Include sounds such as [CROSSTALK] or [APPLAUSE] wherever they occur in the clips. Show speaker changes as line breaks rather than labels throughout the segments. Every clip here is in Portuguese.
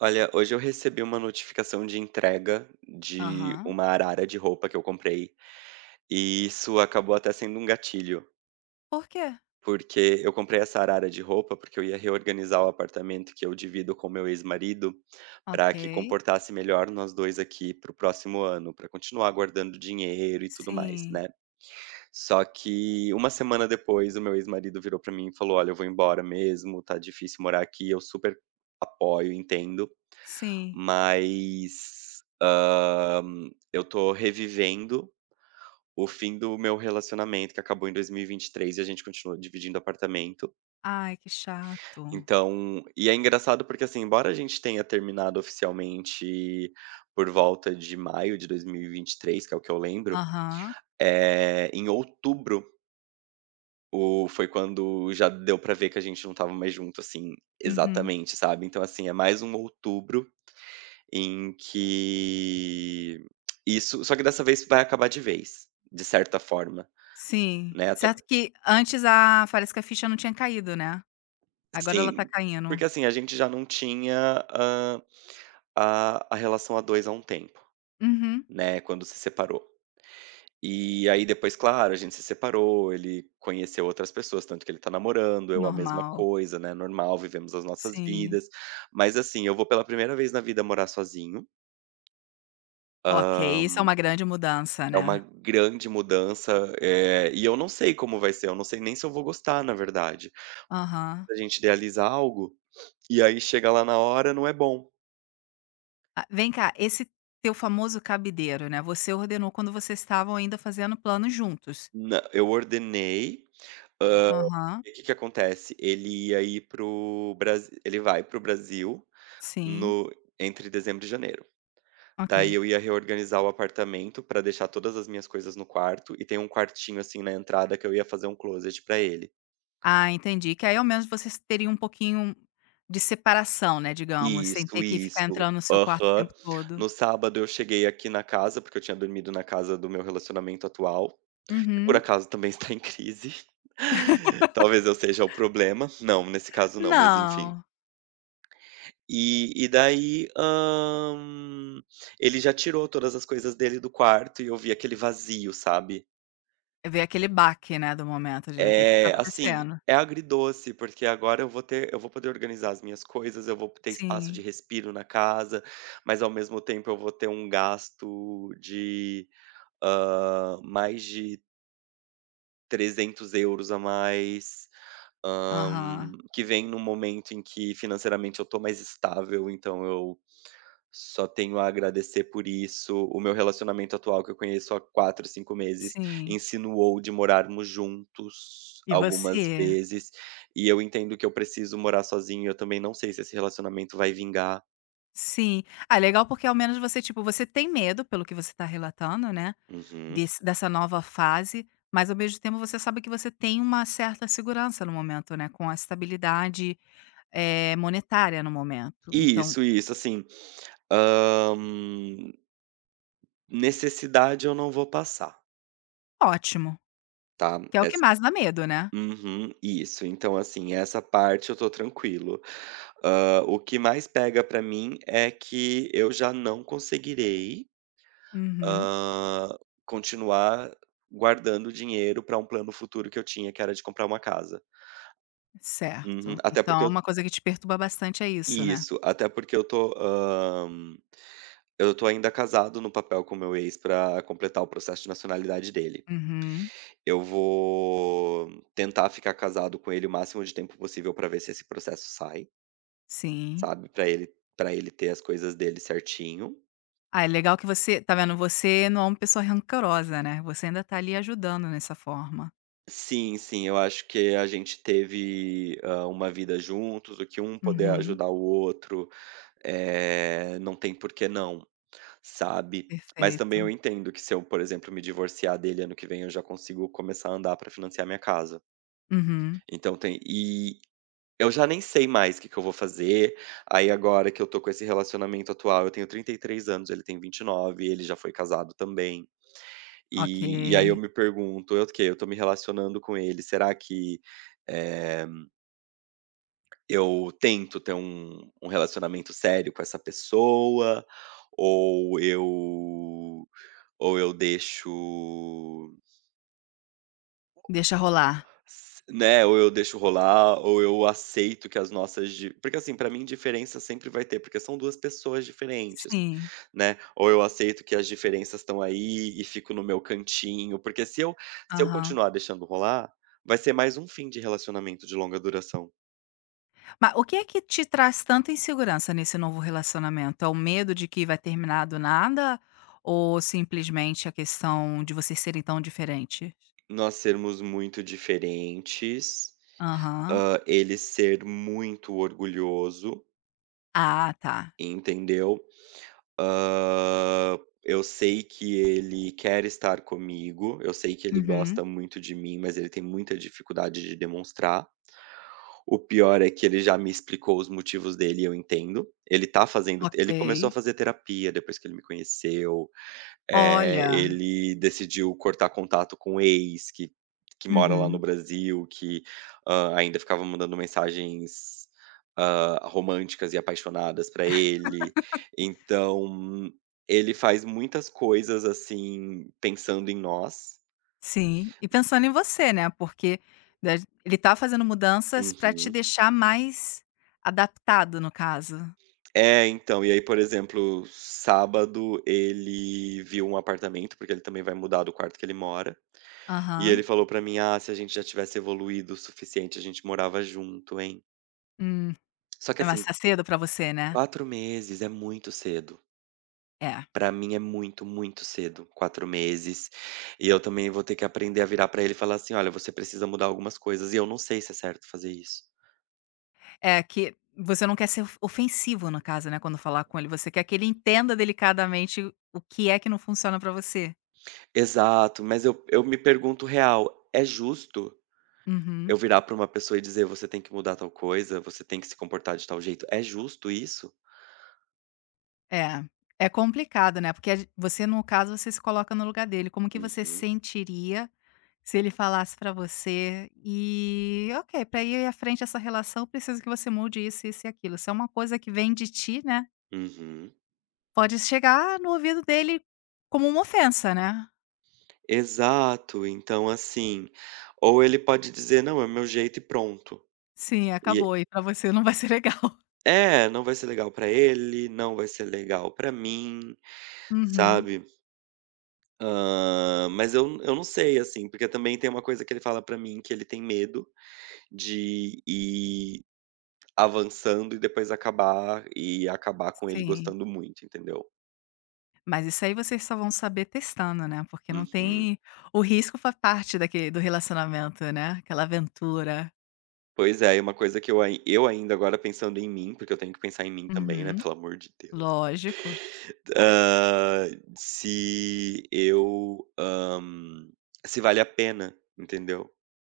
Olha, hoje eu recebi uma notificação de entrega de
Aham.
uma arara de roupa que eu comprei, e isso acabou até sendo um gatilho,
Por quê?
porque eu comprei essa arara de roupa porque eu ia reorganizar o apartamento que eu divido com meu ex-marido
Ok.
para que comportasse melhor nós dois aqui para o próximo ano, para continuar guardando dinheiro e tudo mais,
Sim,
né. Só que uma semana depois o meu ex-marido virou para mim e falou: "Olha, eu vou embora mesmo, tá difícil morar aqui". Eu super apoio, entendo,
sim.
mas, eu tô revivendo o fim do meu relacionamento que acabou em dois mil e vinte e três e a gente continua dividindo apartamento.
Ai, que chato.
Então é engraçado porque, assim, embora a gente tenha terminado oficialmente por volta de maio de dois mil e vinte e três, que é o que eu lembro,
Aham.
é em outubro o foi quando já deu pra ver que a gente não estava mais junto, assim,
Uhum.
exatamente, sabe. Então, assim, é mais um outubro em que isso, só que dessa vez vai acabar de vez, de certa forma,
Sim.
né, até
Certo que antes a parece que a ficha não tinha caído, né. Agora ela tá
sim,
caindo.
porque, assim, a gente já não tinha, a relação a 2 há um tempo,
Uhum.
né, quando se separou. E aí depois, claro, a gente se separou, ele conheceu outras pessoas, tanto que ele tá namorando, eu a mesma
Normal.
coisa, né, normal, vivemos as nossas
Sim.
vidas. Mas, assim, eu vou pela primeira vez na vida morar sozinho.
Ok, isso é uma grande mudança,
É uma
né.
grande mudança, e eu não sei como vai ser, eu não sei nem se eu vou gostar, na verdade.
Aham.
A gente idealiza algo, e aí chega lá na hora, não é bom.
Ah, vem cá, esse teu famoso cabideiro, né, você ordenou quando vocês estavam ainda fazendo planos juntos?
Na Eu ordenei,
Aham.
e que acontece? Ele vai para o Brasil
Sim.
no entre dezembro e janeiro.
Ok.
Daí eu ia reorganizar o apartamento pra deixar todas as minhas coisas no quarto, e tem um quartinho, assim, na entrada que eu ia fazer um closet pra ele.
Ah, entendi. Que aí ao menos vocês teriam um pouquinho de separação, né, digamos, sem ter
Isso,
que ficar
isso.
entrando no seu quarto o
Aham.
tempo todo.
No sábado eu cheguei aqui na casa, porque eu tinha dormido na casa do meu relacionamento atual, que por
Uhum.
acaso também está em crise. [LAUGHS] Talvez eu seja o problema. Não, nesse caso não, mas enfim.
Não.
E daí, ele já tirou todas as coisas dele do quarto e eu vi aquele vazio, sabe?
Ver aquele baque, né, do momento de o que que tá
É, assim,
acontecendo.
é agridoce, porque agora eu vou poder organizar as minhas coisas, eu vou ter espaço de
Sim.
respiro na casa, mas ao mesmo tempo eu vou ter um gasto de, mais de 300 euros a mais, hã,
Aham.
que vem num momento em que financeiramente eu estou mais estável, então eu só tenho a agradecer por isso. O meu relacionamento atual, que eu conheço há 4 5 meses,
Sim.
insinuou de morarmos juntos
E
algumas
você?
vezes, e eu entendo que eu preciso morar sozinho, eu também não sei se esse relacionamento vai vingar.
Sim. Ah, legal porque ao menos você, tipo, você tem medo pelo que você tá relatando, né,
Uhum.
desse dessa nova fase, mas ao mesmo tempo você sabe que você tem uma certa segurança no momento, né, com a estabilidade monetária no momento, então
Isso, assim, hã, necessidade eu não vou passar,
ótimo,
tá?
que é o que mais dá medo, né.
Uhum, isso. Então, assim, essa parte eu tô tranquilo. O que mais pega pra mim é que eu já não conseguirei,
Uhum,
hã, continuar guardando dinheiro pra um plano futuro que eu tinha, que era de comprar uma casa. Uhum.
certo.
até
Então
porque
é
eu
uma coisa que te perturba bastante é isso, né.
Isso. Até porque eu tô, ainda casado no papel com o meu ex pra completar o processo de nacionalidade dele.
Uhum,
Eu vou tentar ficar casado com ele o máximo de tempo possível pra ver se esse processo sai.
sim.
Sabe, pra ele para ele ter as coisas dele certinho.
Ah, é legal que você tá vendo, você não é uma pessoa rancorosa, né, você ainda tá ali ajudando nessa forma.
Sim, sim, eu acho que a gente teve, uma vida juntos, o que um poder
Uhum,
ajudar o outro, não tem por que não, sabe. Mas também eu
perfeito.
entendo que se eu, por exemplo, me divorciar dele ano que vem, eu já consigo começar a andar para financiar minha casa.
Uhum,
Então tem e eu já nem sei mais o que que eu vou fazer, aí agora que eu tô com esse relacionamento atual, eu tenho 33 anos, ele tem 29. Ele já foi casado também. E aí eu
ok.
me pergunto: eu, "Ok, eu tô me relacionando com ele, será que, eh, eu tento ter um relacionamento sério com essa pessoa, ou eu deixo,
Deixa rolar.
S né, ou eu deixo rolar, ou eu aceito que as nossas di porque assim, pra mim diferença sempre vai ter, porque são 2 pessoas diferentes,
Sim,
né". Ou eu aceito que as diferenças estão aí e fico no meu cantinho, porque se eu
aham.
continuar deixando rolar, vai ser mais um fim de relacionamento de longa duração.
Mas o que é que te traz tanta insegurança nesse novo relacionamento? É o medo de que vai terminar do nada ou simplesmente a questão de vocês serem tão diferentes?
Nós sermos muito diferentes,
Aham.
ele ser muito orgulhoso,
Ah, tá.
entendeu? Eu sei que ele quer estar comigo, eu sei que ele
Uhum.
gosta muito de mim, mas ele tem muita dificuldade de demonstrar. O pior é que ele já me explicou os motivos dele e eu entendo. Ele tá fazendo
Ok.
Ele começou a fazer terapia depois que ele me conheceu,
Olha.
ele decidiu cortar contato com o ex que mora lá no
Uhum.
Brasil, que, ainda ficava mandando mensagens, românticas e apaixonadas pra ele. Então, ele faz muitas coisas, assim, pensando em nós.
Sim. E pensando em você, né? Porque da- ele tá fazendo mudanças pra te
Uhum.
deixar mais adaptado, no caso.
É, então, e aí, por exemplo, sábado ele viu um apartamento, porque ele também vai mudar do quarto que ele mora, e ele
Aham.
falou pra mim: "Ah, se a gente já tivesse evoluído o suficiente, a gente morava junto, hein".
Hum.
Só que
É
assim,
mais tá cedo pra você, né?
4 meses é muito cedo.
É.
Pra mim é muito, muito cedo, 4 meses. E eu também vou ter que aprender a virar pra ele e falar assim: "Olha, você precisa mudar algumas coisas e eu não sei se é certo fazer isso".
É, que você não quer ser of ofensivo, no caso, né, quando falar com ele, você quer que ele entenda delicadamente o que é que não funciona pra você.
Exato, mas eu me pergunto real, é justo
Uhum.
eu virar pra uma pessoa e dizer: "Você tem que mudar tal coisa, você tem que se comportar de tal jeito". É justo isso?
É. É complicado, né, porque a gen você, no caso, você se coloca no lugar dele, como que você
Uhum,
sentiria se ele falasse pra você: "E, ok, pra ir à frente essa relação, eu preciso que você mude isso, isso e aquilo". Se é uma coisa que vem de ti, né,
uhum.
pode chegar no ouvido dele como uma ofensa, né.
Exato, então assim, ou ele pode dizer: "Não, é meu jeito e pronto".
Sim, acabou, e pra você não vai ser legal. [LAUGHS]
É, não vai ser legal pra ele, não vai ser legal pra mim,
Uhum.
sabe. Mas eu não sei, assim, porque também tem uma coisa que ele fala pra mim, que ele tem medo de ir avançando e depois acabar, e acabar com ele
Sim.
gostando muito, entendeu.
Mas isso aí vocês só vão saber testando, né, porque não
Uhum.
tem o risco faz parte daque do relacionamento, né, aquela aventura.
Pois é, e uma coisa que eu ainda agora pensando em mim, porque eu tenho que pensar em mim também, né,
Uhum.
pelo amor de Deus.
Lógico.
Hã, se eu, hã, Se vale a pena, entendeu.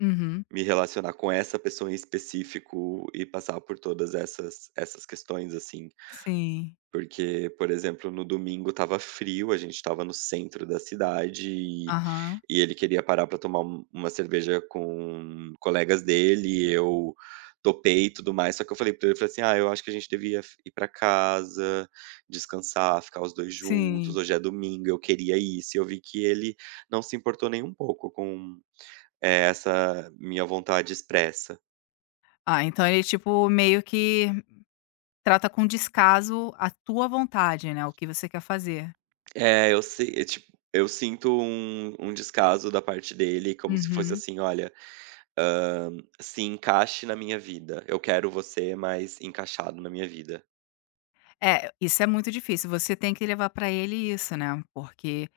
Uhum.
Me relacionar com essa pessoa em específico e passar por todas essas questões, assim.
Sim.
Porque, por exemplo, no domingo estava frio, a gente estava no centro da cidade e
Aham.
e ele queria parar pra tomar uma cerveja com colegas dele, e eu topei e tudo mais, só que eu falei pra ele, eu falei assim: "Ah, eu acho que a gente devia f ir pra casa, descansar, ficar os 2 juntos,
Sim.
hoje é domingo, eu queria isso", e eu vi que ele não se importou nem um pouco com essa minha vontade expressa.
Ah, então ele, tipo, meio que trata com descaso a tua vontade, né, o que você quer fazer.
É, eu sei é tipo, eu sinto um descaso da parte dele, como se fosse
Uhum.
assim: "Olha, hã, se encaixe na minha vida. Eu quero você mais encaixado na minha vida".
É, isso é muito difícil, você tem que levar pra ele isso, né, porque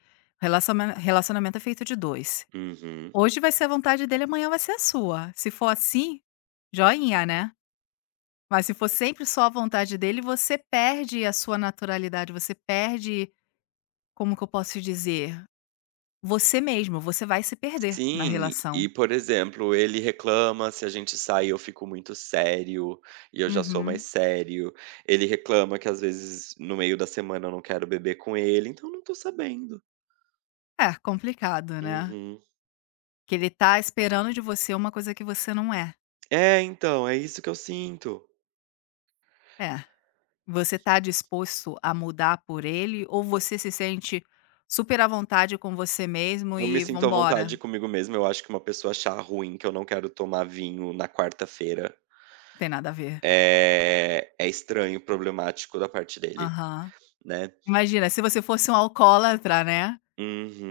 relacionamento é feito de 2.
Uhum.
Hoje vai ser a vontade dele, amanhã vai ser a sua. Se for assim, joinha, né. Mas se for sempre só a vontade dele, você perde a sua naturalidade, você perde como que eu posso dizer? Você mesmo, você vai se perder na
Sim,
relação.
e por exemplo, ele reclama se a gente sai, eu fico muito sério, e eu já sou mais
Uhum.
sério. Ele reclama que às vezes no meio da semana eu não quero beber com ele, então não tô sabendo.
É, complicado, né.
Uhum.
Que ele tá esperando de você uma coisa que você não é.
É, então, é isso que eu sinto.
É. Você tá disposto a mudar por ele ou você se sente super à vontade com você mesmo
Eu me
e vamos
sinto à
embora,
vontade
não
comigo mesmo, eu acho que uma pessoa achar ruim que eu não quero tomar vinho na quarta-feira,
tem nada a ver?
é estranho, problemático da parte dele,
Aham.
né.
Imagina, se você fosse um alcoólatra, né,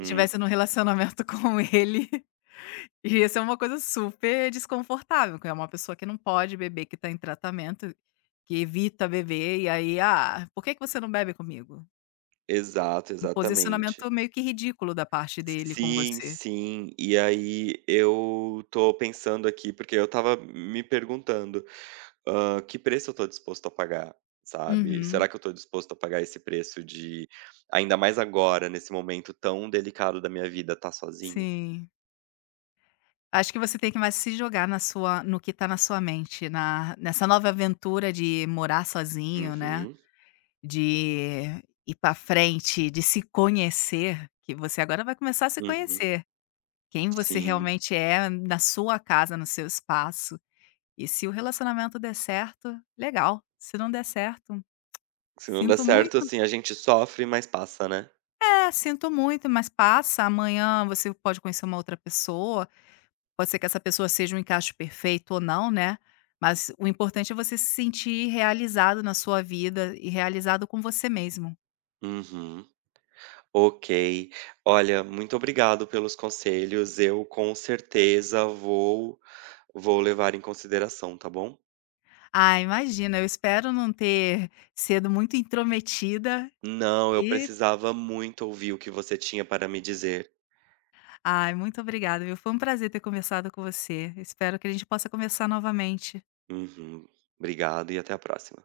e estivesse num relacionamento [LAUGHS] com ele, ia ser uma coisa super desconfortável, que é uma pessoa que não pode beber, que tá em tratamento, que evita beber, e aí: "Ah, por que que você não bebe comigo?".
Exato,
Um
exatamente.
posicionamento meio que ridículo da parte dele com
Sim,
você.
sim. E aí eu tô pensando aqui, porque eu estava me perguntando, que preço eu tô disposto a pagar, sabe.
Uhum,
Será que eu tô disposto a pagar esse preço de ainda mais agora, nesse momento tão delicado da minha vida, tá sozinho?
sim. Acho que você tem que mais se jogar na sua no que tá na sua mente, na nessa nova aventura de morar sozinho, né.
Uhum.
De ir para frente, de se conhecer, que você agora vai começar a se
Uhum.
conhecer. Quem você
Sim.
realmente é na sua casa, no seu espaço. E se o relacionamento der certo, legal. Se não der certo,
Se não dá
sinto muito.
certo, assim, a gente sofre, mas passa, né.
É, sinto muito, mas passa. Amanhã você pode conhecer uma outra pessoa. Pode ser que essa pessoa seja um encaixe perfeito ou não, né. Mas o importante é você se sentir realizado na sua vida e realizado com você mesmo.
Uhum. Ok. Olha, muito obrigado pelos conselhos. Eu com certeza vou levar em consideração, tá bom.
Ah, imagina, eu espero não ter sido muito intrometida
Não, eu
e
precisava muito ouvir o que você tinha para me dizer.
ai, muito obrigada, viu. Foi um prazer ter conversado com você. Espero que a gente possa conversar novamente.
Uhum. Obrigado e até a próxima.